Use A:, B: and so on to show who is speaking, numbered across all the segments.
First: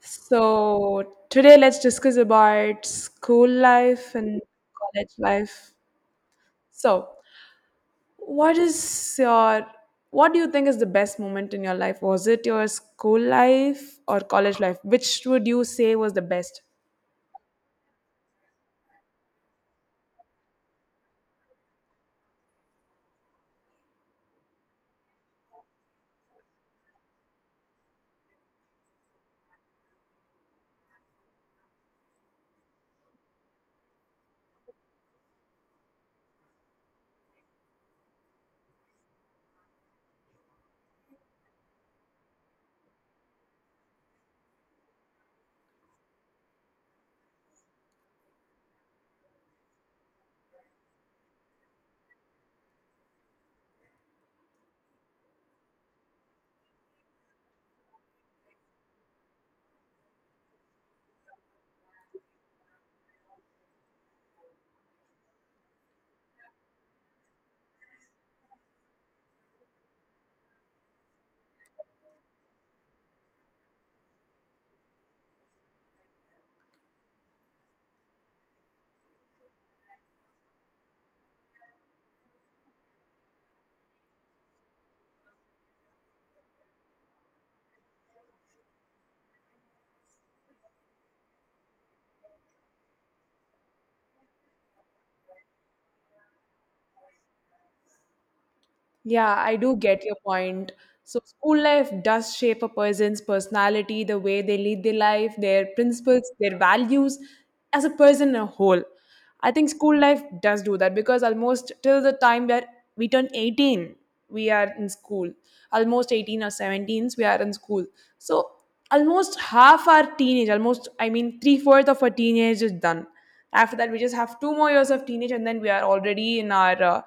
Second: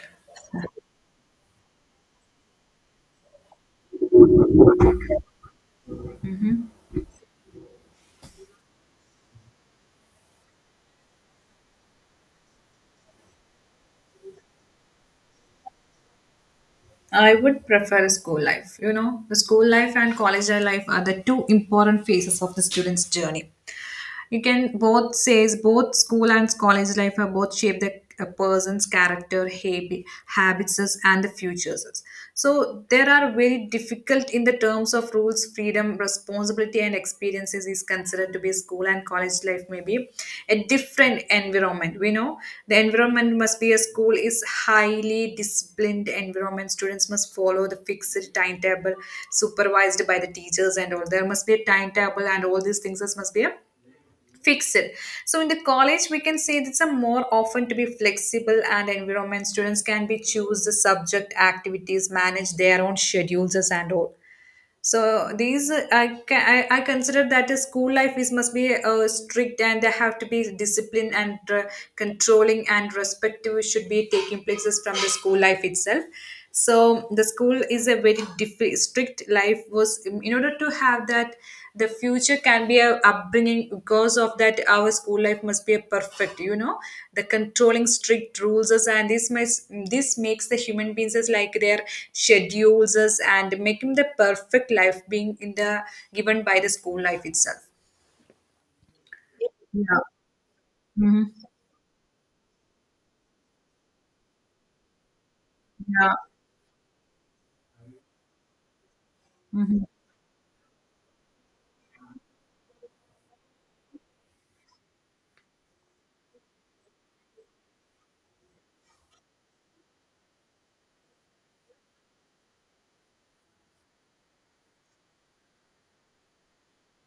A: So today let's discuss about school life and college life. So, what is your what do you think is the best moment in your life? Was it your school life or college life? Which would you say was the best?
B: I would prefer school life. You know, the school life and college life are the two important phases of the student's journey. You can both says both school and college life are both shape the a person's character habits and the futures. So there are very difficult in the terms of rules, freedom, responsibility and experiences is considered to be school and college life. Maybe a different environment, we know. The environment must be a school is highly disciplined environment. Students must follow the fixed timetable supervised by the teachers and all. There must be a timetable and all these things. This must be a fixed. So in the college, we can say it's a more often to be flexible and environment. Students can be choose the subject, activities, manage their own schedules and all. So these I consider that the school life is must be strict and they have to be disciplined and controlling and respective should be taking places from the school life itself. So the school is a very strict life was in order to have that the future can be a upbringing. Because of that, our school life must be a perfect, you know, the controlling strict rules us, and this makes the human beings as like their schedules us and making the perfect life being in the given by the school life itself.
A: Yeah, I do get
B: Yeah.
A: your point. So,
B: Mm-hmm.
A: school life does shape a person's personality, the way they lead their life, their
B: Yeah.
A: principles, their values as a person as a whole. I think
B: Hmm.
A: school life does do that because almost till the time that we turn 18, we are in school. Almost 18 or 17s, we are in school. So, almost half our teenage, almost, I mean, three-fourths of our teenage is done. After that, we just have two more years of teenage, and then we are already in our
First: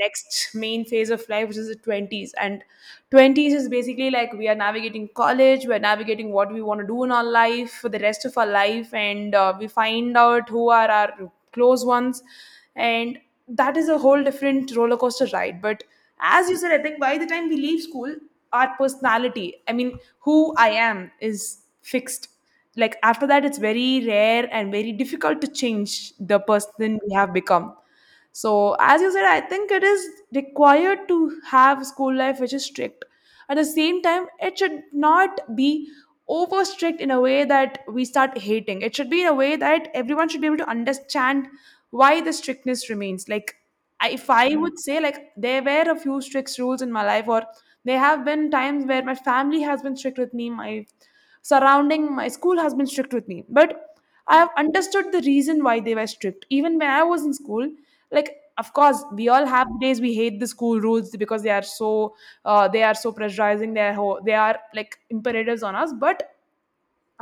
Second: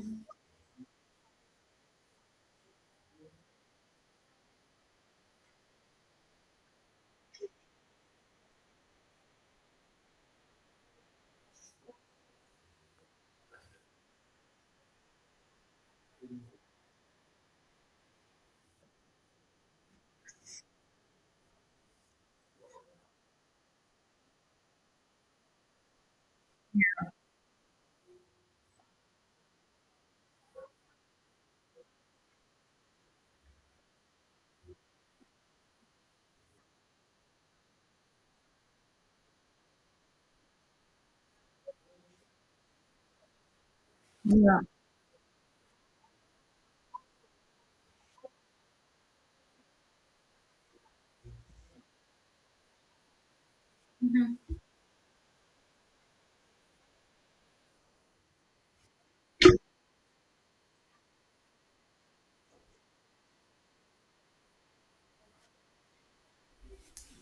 A: next main phase of life, which is the 20s. And 20s is basically like we are navigating college, we're navigating what we want to do in our life for the rest of our life. And we find out who are our close ones, and that is a whole different roller coaster ride. But as you said, I think by the time we leave school, our personality, I mean who I am, is fixed. Like, after that it's very rare and very difficult to change the person we have become. So, as you said, I think it is required to have school life which is strict. At the same time, it should not be over strict in a way that we start hating. It should be in a way that everyone should be able to understand why the strictness remains. Like, if I
B: Yeah.
A: would say, like, there were a few strict rules in my life, or there have been times where my family has been strict with me, my surrounding, my school has been strict with me. But I have understood the reason why they were strict. Even when I was in school, like, of course, we all have days we hate the school rules because they are so pressurizing. They are, they are like imperatives on us. But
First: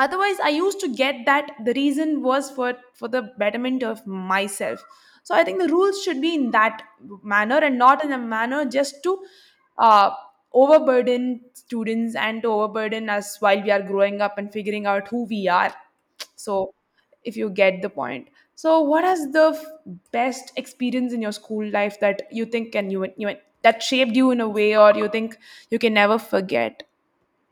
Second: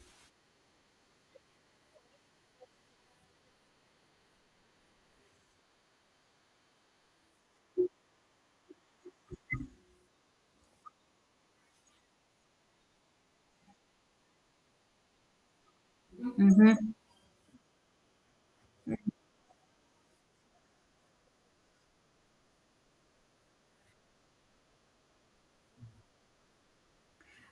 A: otherwise, I used to get that the reason was for the betterment of myself. So I think the rules should be in that manner and not in a manner just to uh, overburden students and to overburden us while we are growing up and figuring out who we are. So, if you get the point, so what is the f- best experience in your school life that you think can you, you that shaped you in a way, or you think you can never forget?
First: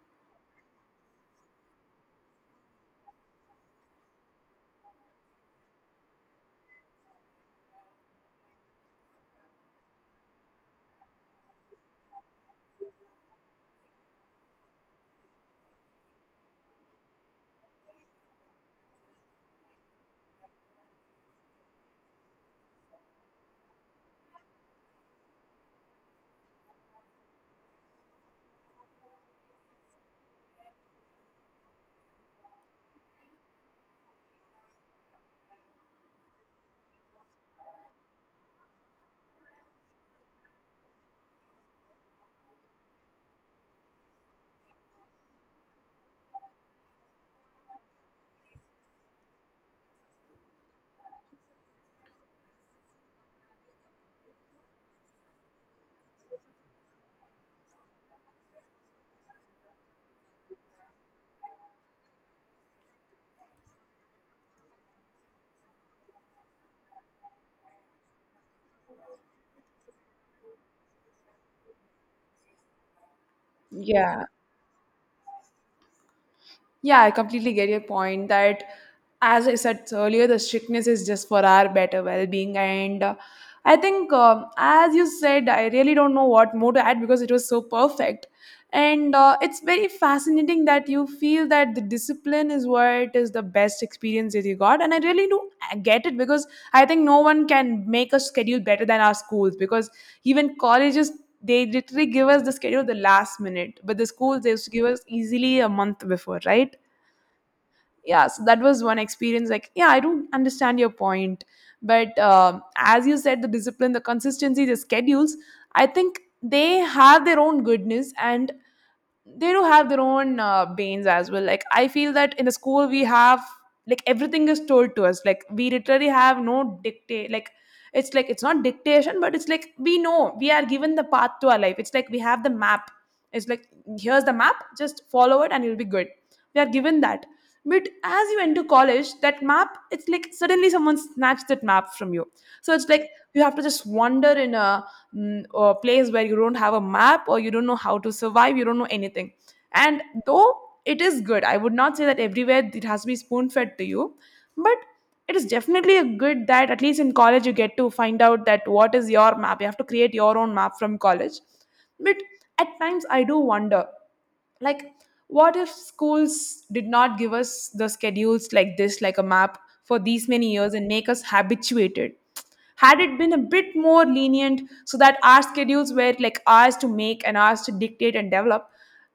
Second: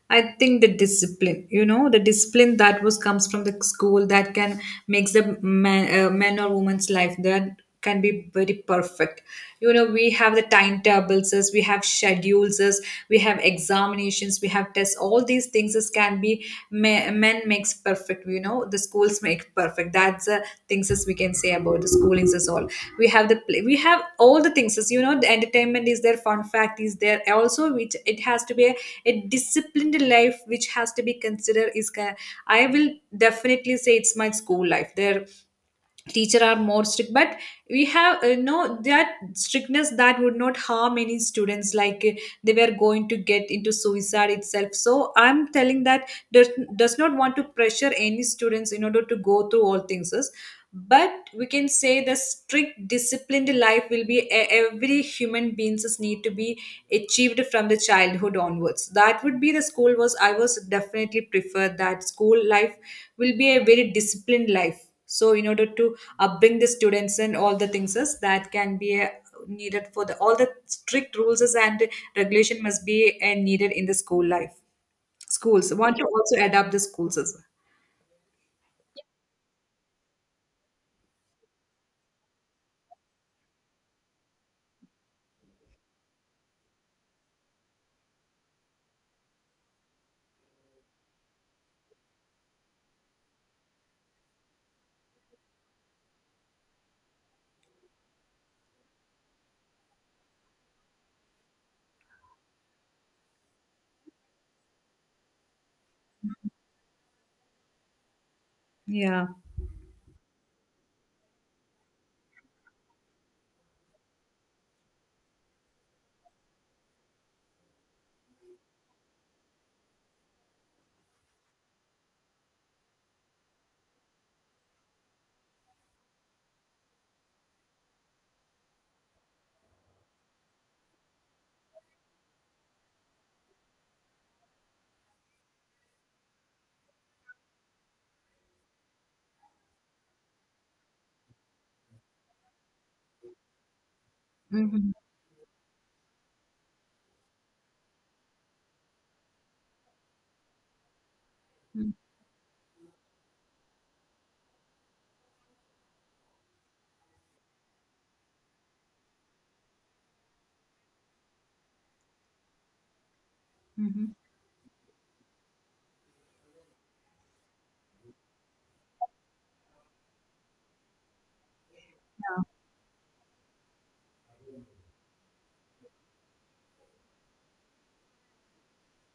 B: I think the discipline, you know, the discipline that was comes from the school that can makes the man or woman's life that can be very perfect. You know, we have the timetables, as we have schedules, as we have examinations, we have tests. All these things as can be men makes perfect, you know, the schools make perfect. That's the things as we can say about the schoolings as all. We have the play, we have all the things, as you know, the entertainment is there, fun fact is there also, which it has to be a disciplined life which has to be considered is I will definitely say it's my school life. There teacher are more strict, but we have no that strictness that would not harm any students. Like they were going to get into suicide itself. So I'm telling that does not want to pressure any students in order to go through all things. But we can say the strict disciplined life will be every human beings need to be achieved from the childhood onwards. That would be the school. Was I was definitely prefer that school life will be a very disciplined life. So in order to upbring the students and all the things is that can be needed for the all the strict rules is and regulation must be needed in the
A: Yeah.
B: school life. Schools want to also adapt the
A: Yeah, I
B: schools as well.
A: completely get your point that, as I said earlier, the strictness is just for our better well being. And I think, as you said, I really don't know what more to add because it was so perfect. And it's very fascinating that you feel that the discipline is what is the best experience that you got. And I really do get it because I think no one can make a schedule better than our schools, because even colleges, they literally give us the schedule the last minute, but the schools, they used to give us easily a month before, right? Yeah, so that was one
B: Yeah.
A: experience. Like, yeah, I don't understand your point. But as you said, the discipline, the consistency, the schedules, I think they have their own goodness, and they do have their own banes as well. Like, I feel that in the school we have like everything is told to us. Like, we literally have no dictate. Like, it's like it's not dictation, but it's like we know we are given the path to our life. It's like we have the map. It's like, here's the map, just follow it and you'll be good. We are given that. But as you enter college, that map, it's like suddenly someone snatched that map from you. So it's like you have to just wander in a
B: Hmm.
A: a place where you don't have a map, or you don't know how to survive, you don't know anything. And though it is good, I would not say that everywhere it has to be spoon fed to you, but it is definitely a good that at least in college you get to find out that what is your map. You have to create your own map from college. But at times I do wonder,
B: Hmm.
A: like, what if schools did not give us the schedules like this, like a map, for these many years and make us habituated? Had it been a bit more lenient so that our schedules were like ours to make and ours to dictate and develop,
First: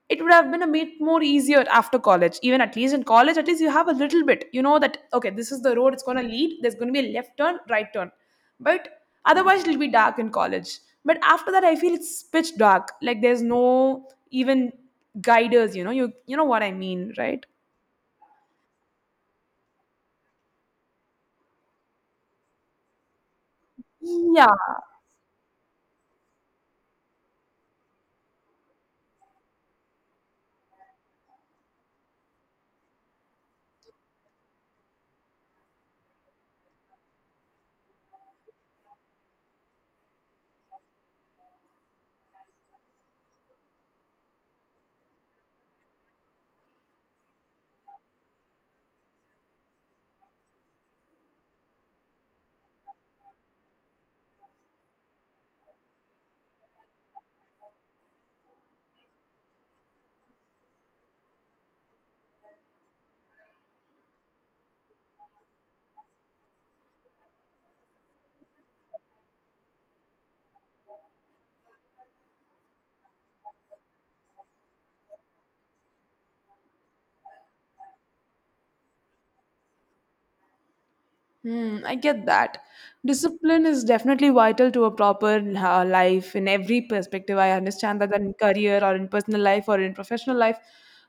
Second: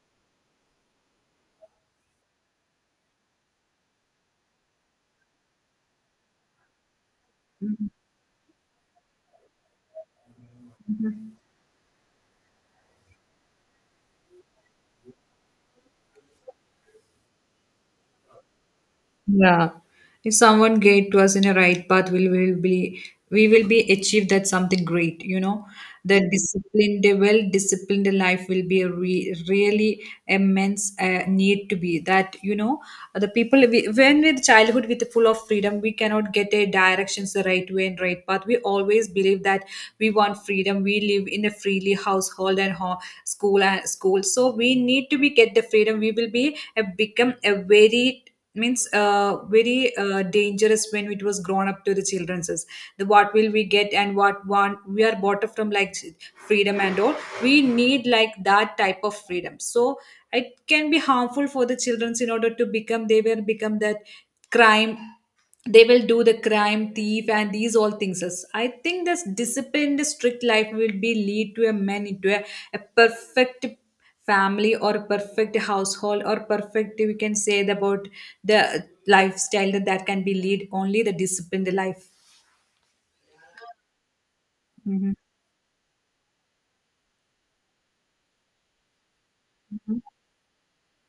A: it would have been a bit more easier after college. Even at least in college, at least you have a little bit. You know that, okay, this is the road it's going to lead. There's going to be a left turn, right turn. But otherwise, it'll be dark in college. But after that, I feel it's pitch dark. Like, there's no even guiders, you know, you know what I mean, right?
B: Yeah. If someone guide to us in a right path, we will be achieve that
A: Yeah.
B: something great, you know. The disciplined, a well-disciplined life will be a really immense need to be that, you know, the people we, when with childhood with full of freedom we cannot get a directions the right way and right path. We always believe that we want freedom. We live in a freely household and school and school, so we need to be get the freedom. We will be become a very dangerous when it was grown up to the children's is the what will we get and what want we are bought up from, like, freedom and all. We need like that type of freedom. So it can be harmful for the children's in order to become they will become that crime. They will do the crime thief and these all things. As I think this disciplined strict life will be lead to a man into a perfect family or a perfect household or perfect, we can say about the lifestyle that, that can be lead only the disciplined
A: Hmm, I
B: life.
A: get that. Discipline is definitely vital to a
B: Mhm.
A: proper life in every perspective. I understand that in career or in personal life or in professional life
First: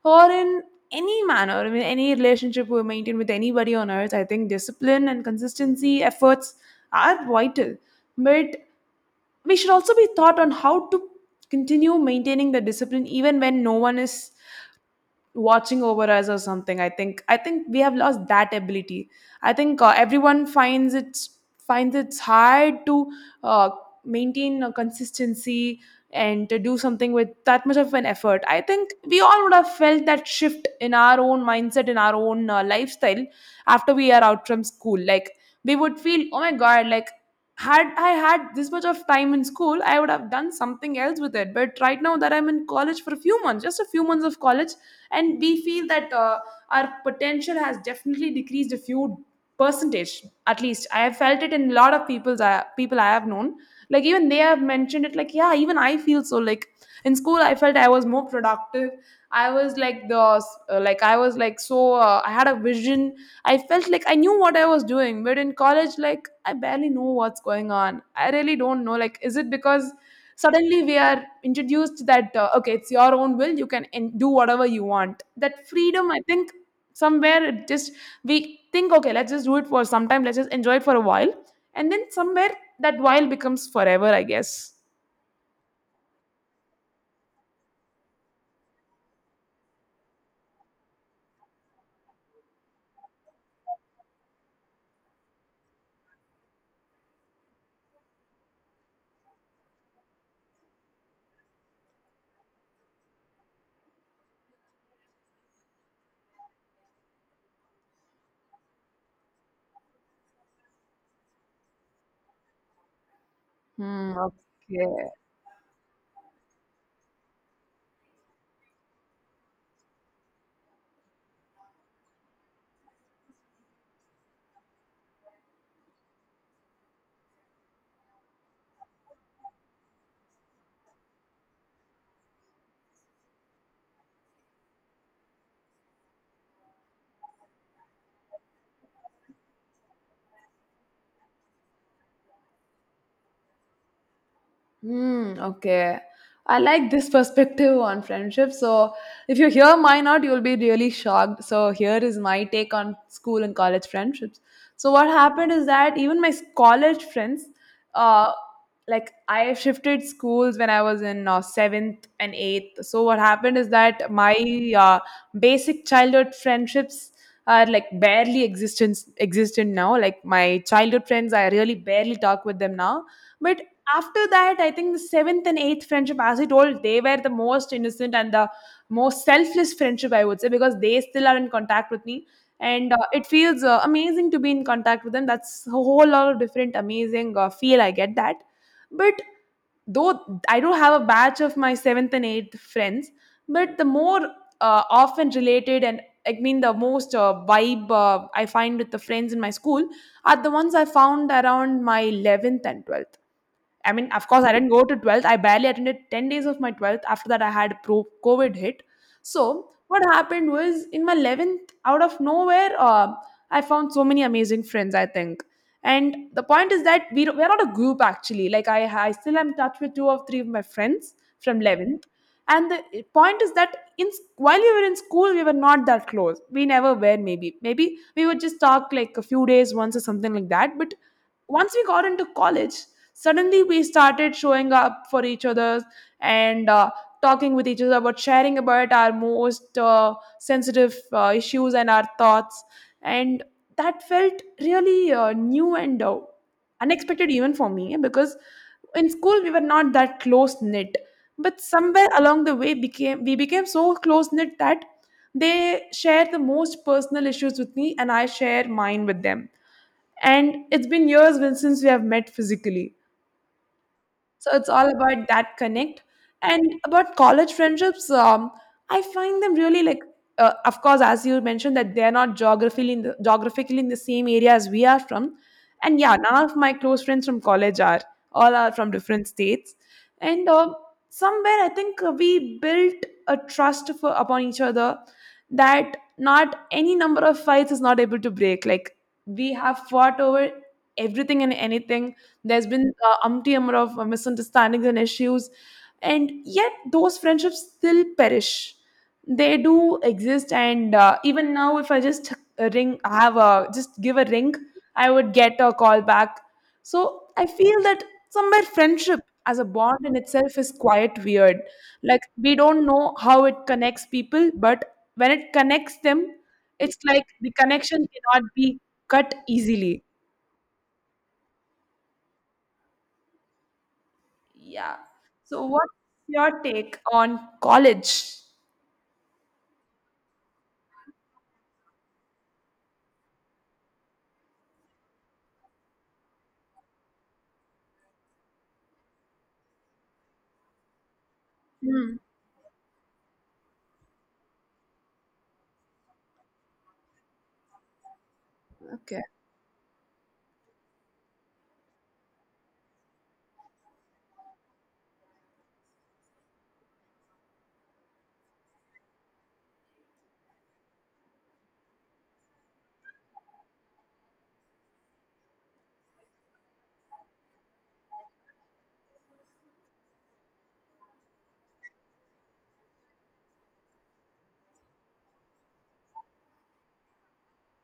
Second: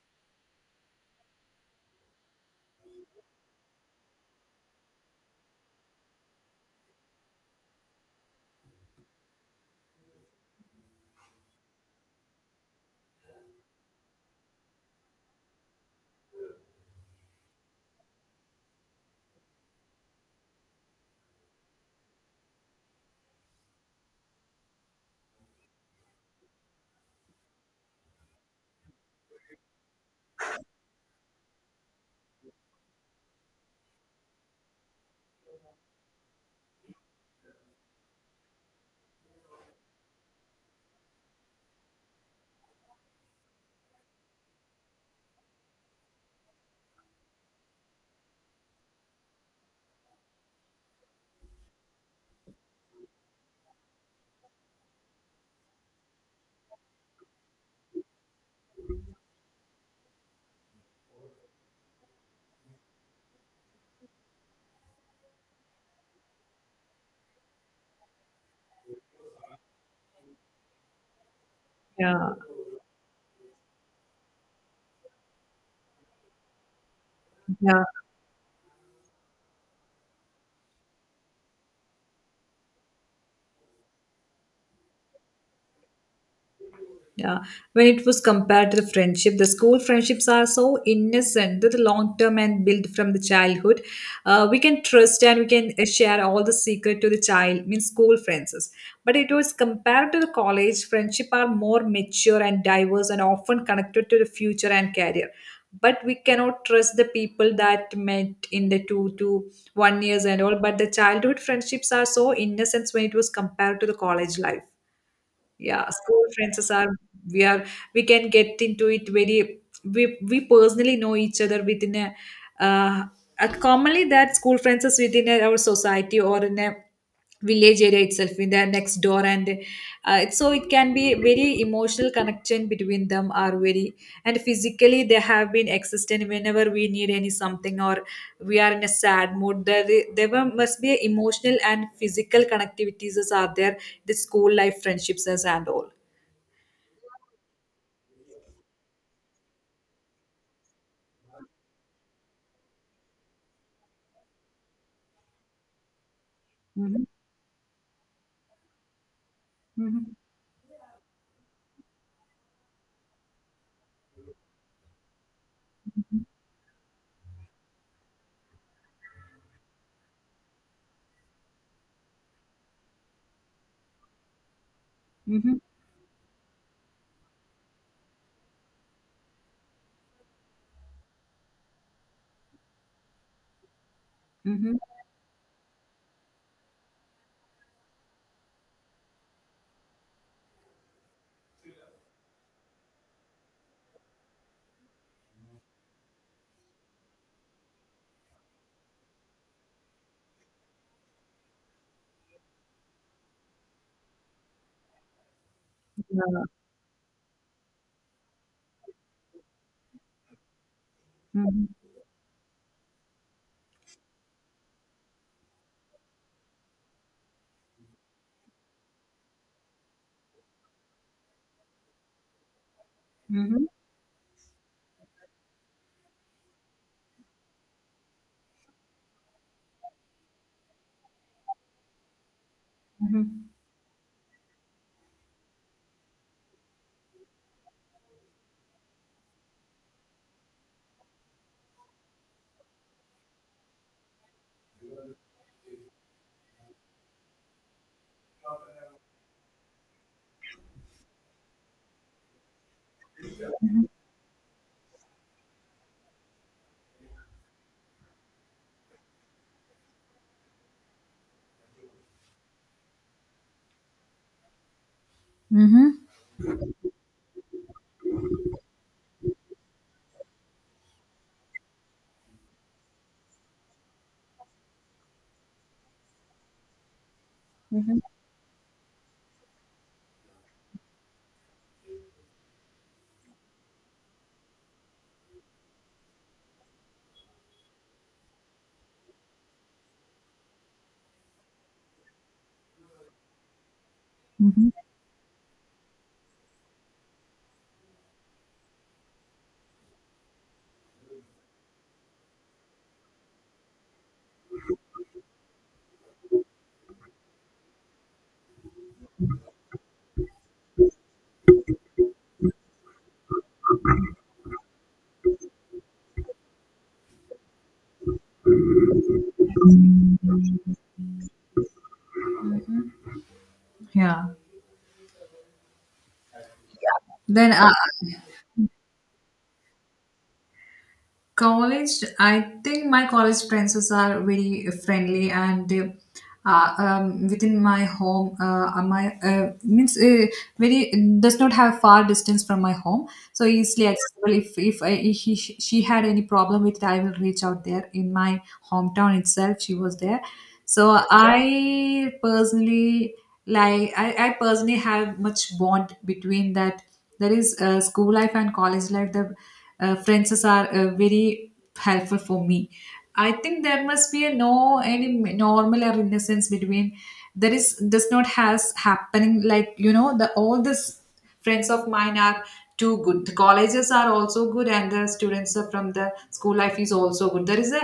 A: or in any manner, I mean, any relationship we maintain with anybody on earth, I think discipline and consistency efforts are vital. But we should also be taught on how to continue maintaining the discipline even when no one is watching over us or something. I think we have lost that ability. I think everyone finds it's hard to uh, maintain a consistency and to do something with that much of an effort. I think we all would have felt that shift in our own mindset, in our own lifestyle after we are out from school. Like, we would feel, oh my god, like, had I had this much of time in school, I would have done something else with it. But right now that I'm in college for a few months, just a few months of college, and we feel that our potential has definitely decreased a few percentage. At least I have felt it in a lot of people's people I have known. Like, even they have mentioned it, like, yeah, even I feel so. Like, in school I felt I was more productive. I was like the like I was like so I had a vision. I felt like I knew what I was doing, but in college, like, I barely know what's going on. I really don't know. Like, is it because suddenly we are introduced
B: Yeah,
A: that okay, it's your own will, you can do whatever you want, that freedom? I think somewhere it
B: yeah.
A: just, we think, okay, let's just do it for some time, let's just enjoy it for a while. And then somewhere that while becomes forever, I guess.
B: Yeah, when it was compared to the friendship, the school friendships are so innocent that the long term and built from the childhood. We can trust and we can share all the secret to the child, means school friends. But it was compared to the college, friendship are more mature and diverse and often connected to the future and career. But we cannot trust the people that met in the 2 to 1 years and all. But the childhood friendships are so innocent when it was compared to the
A: Hmm,
B: college life.
A: okay.
B: Yeah, school friends are we can get into it very we personally know each other within a uh, commonly that school friends is within our society or in a village area itself in their next door, and so it can be very emotional connection between them are very and physically they have been existent whenever we need any something or we are in a sad mood there must be a emotional and physical connectivities as are there the school life friendships
A: Hmm,
B: as and all.
A: okay. I like this perspective on friendship. So, if you hear mine out, you'll be really shocked. So, here is my take on school and college friendships. So, what happened is that even my college
B: Mhm,
A: friends, uh, like I shifted
B: mhm,
A: schools when I was in seventh and eighth. So, what happened is that my uh, basic
B: mhm,
A: childhood friendships are like barely existence existent now. Like, my childhood friends, I really barely talk with them now. But after that, I think the seventh and
B: mhm,
A: eighth friendship, as I told, they were the most innocent and the most selfless friendship, I would say, because they still are in contact with me. And it feels amazing to be in
B: mhm.
A: contact with them. That's a whole lot of different, amazing feel. I get that. But though I do have a batch of my seventh and eighth friends, but the more often related, and I mean the most vibe I find with the friends in my school are the ones I found around my 11th and 12th. I mean, of course, I didn't go to 12th. I barely attended
B: Yeah.
A: 10 days of my 12th. After that, I had pro COVID hit. So, what happened was in my
B: Mhm,
A: 11th, out of nowhere, I found so many amazing friends, I think. And the point is that we're not a group actually. Like, I still am in touch with two or three of my friends from 11th. And the point is
B: mhm,
A: that in while we were in school, we were not that close. We never were, maybe. Maybe we would just talk like a few days once or something like that. But once we got into college,
B: mhm,
A: suddenly we started showing up for each other and talking with each other about sharing about our most sensitive issues and our thoughts. And that felt really new and unexpected, even for me, because in school we were not that close knit, but somewhere along the way became we became
B: mhm,
A: so close knit that they share the most personal issues with me and I share mine with them. And it's been years since we have met physically, so it's all about that connect.
B: mhm,
A: And about college friendships, I find them really of course, as you mentioned, that they're not geographically in the, geographically in the same area as we are from. And yeah, none of my close friends from college are.
B: mhm.
A: All are from different states. And somewhere, I think we built a upon each other that not any number of fights is not able to break. Like, we have fought over everything and anything. There's been umpty number of
B: Mhm.
A: misunderstandings and issues, and yet those friendships still perish. They do exist, and even now, if I just give a ring, I would get a call back. So I feel that somewhere friendship as a bond in itself is quite weird. Like, we don't know how it connects people, but when it connects them, it's like the connection cannot be cut easily.
B: Yeah.
A: Yeah. So what's your take on
B: Then
A: college?
B: college, I think my college friends are very friendly and within my home, my means very does not have far
A: Hmm.
B: distance from my home, so easily accessible. If, I, if he, she had any problem with it, I will reach out there in my hometown
A: Okay.
B: itself. She was there, so I personally like I personally have much bond between that. There is school life and college life, the friends are very helpful for me. I think there must be a no any normal or innocence between there is does not has happening. Like, you know, the all this friends of mine are too good, the colleges are also good, and the students are from the school life is also good. There is a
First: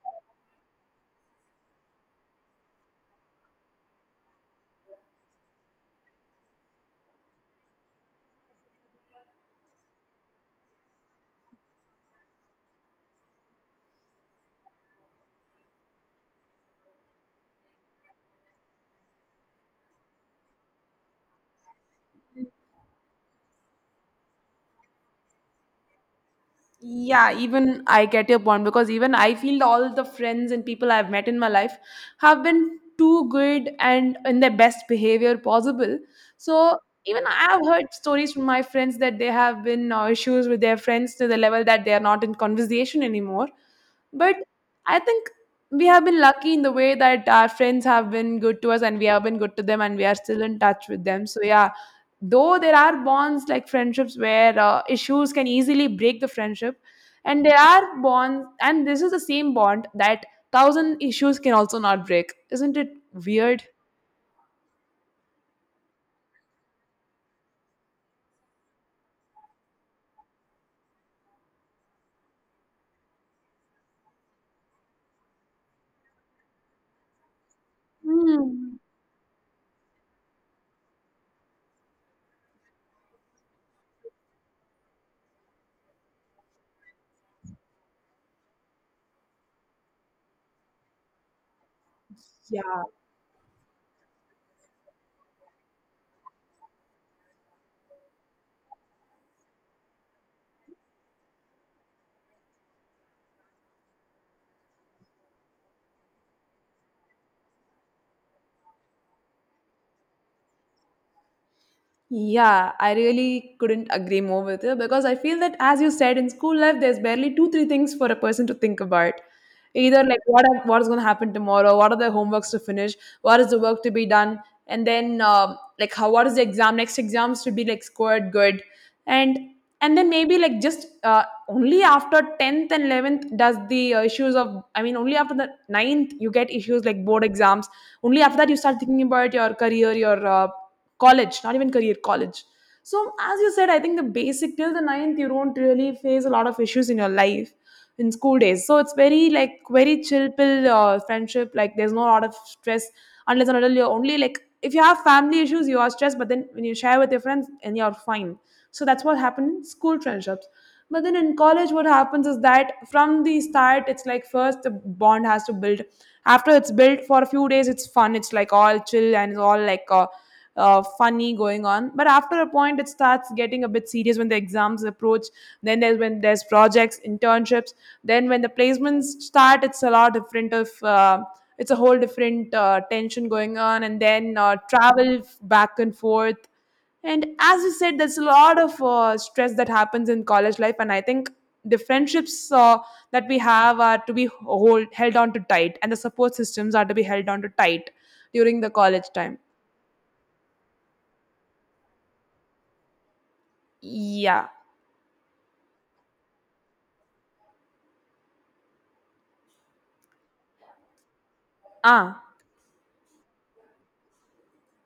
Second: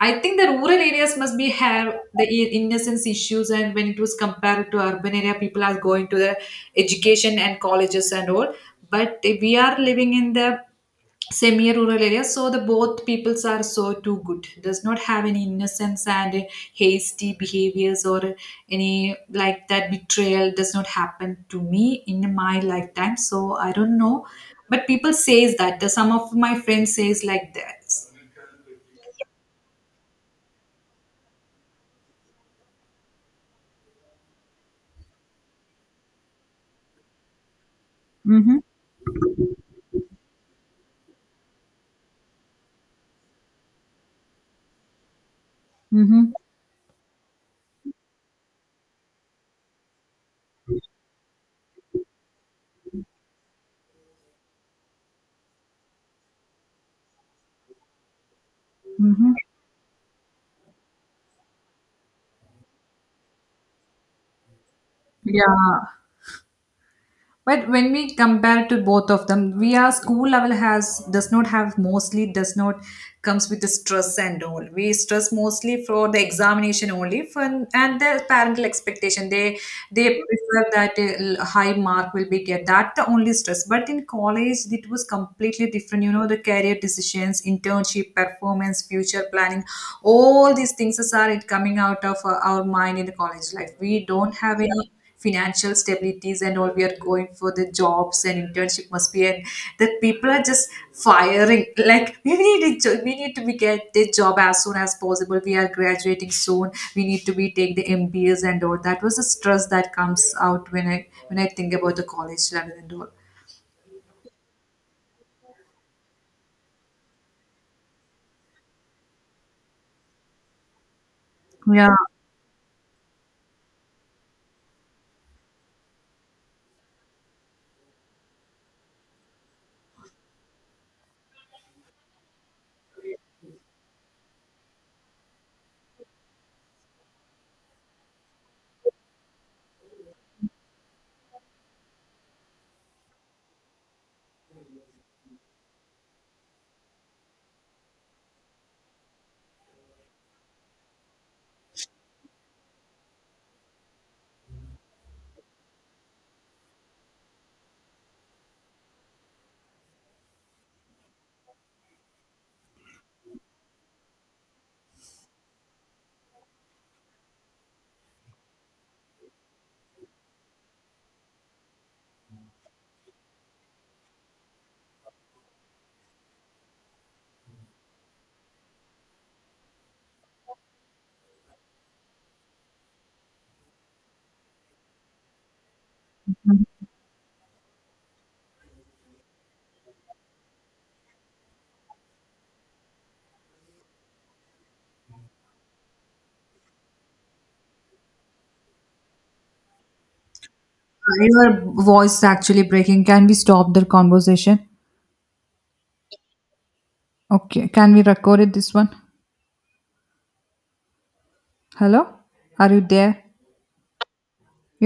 B: I think the rural areas must be have the innocence issues, and when it was compared to urban area people are going to the education and colleges and all. But we are living in the semi rural area, so the both peoples are so too good does not have any innocence and hasty behaviors or any like that betrayal does not happen to me in my lifetime. So I don't know, but people says that some of my friends says
A: Yeah,
B: like
A: even
B: that.
A: I get your point, because even I feel all the friends and people I've met in my life have been too good and in their best behavior possible. So even I have heard stories from
B: Mm-hmm.
A: my friends that they have been issues with their friends to the level that they are not in conversation anymore. But I think we have been
B: Mm-hmm.
A: lucky in the way that our friends have been good to us and we have been good to them and we are still in touch with them. So yeah, though there are bonds like friendships where issues can easily break the friendship, and there are bonds, and this is the
B: Mm-hmm.
A: same bond that thousand issues can also not break. Isn't it weird?
B: Yeah, but when we compare to both of them, we are school level has does not have mostly does not comes with the stress and all. We stress mostly for the examination only for and the parental
A: Hmm.
B: expectation. They prefer that a high mark will be get that the only stress. But in college it was completely different. You know the career decisions, internship, performance, future planning, all these things are it coming out of our
A: Yeah.
B: mind in the college life. We don't have any financial stabilities and all. We are going for the jobs and internship must be, and that people are just firing like we need a job, we need to be get the job as soon as possible, we are graduating soon, we need to be take the MBAs and all. That was the stress that comes out when I think about the college
A: Yeah,
B: level
A: I
B: and all.
A: really couldn't agree more with you, because I feel that, as you said, in school life, there's barely two, three things for a person to think about. Either like what is going to happen tomorrow, what
B: Yeah.
A: are the homeworks to finish, what is the work to be done, and then like how what is the exam next exams to be like scored good, and and then maybe like just only after 10th and 11th does the issues of only after the ninth you get issues like board exams. Only after that you start thinking about your career, your college, not even career, college. So as you said, I think the basic, till the ninth you don't really face a lot of issues in your life, in school days. So it's very like very chill pill friendship. Like, there's no lot of stress unless and until you're only like if you have family issues, you are stressed. But then when you share with your friends, and you're fine. So that's what happened in school friendships. But then in college, what happens is that from the start, it's like first the bond has to build. After it's built for a few days, it's fun. It's like all chill and it's all like funny going on, but after a point it starts getting a bit serious when the exams approach, then there's when there's projects, internships, then when the placements start, it's a lot different of it's a whole different tension going on, and then travel back and forth. And as you said, there's a lot of stress that happens in college life, and I think the friendships that we have are to be held on to tight, and the support systems are to be held on to tight during the college time.
B: Your voice is actually breaking. Can we stop the
A: 呀
B: conversation? Okay. Can we record it this one? Hello?
A: 啊
B: Are you there?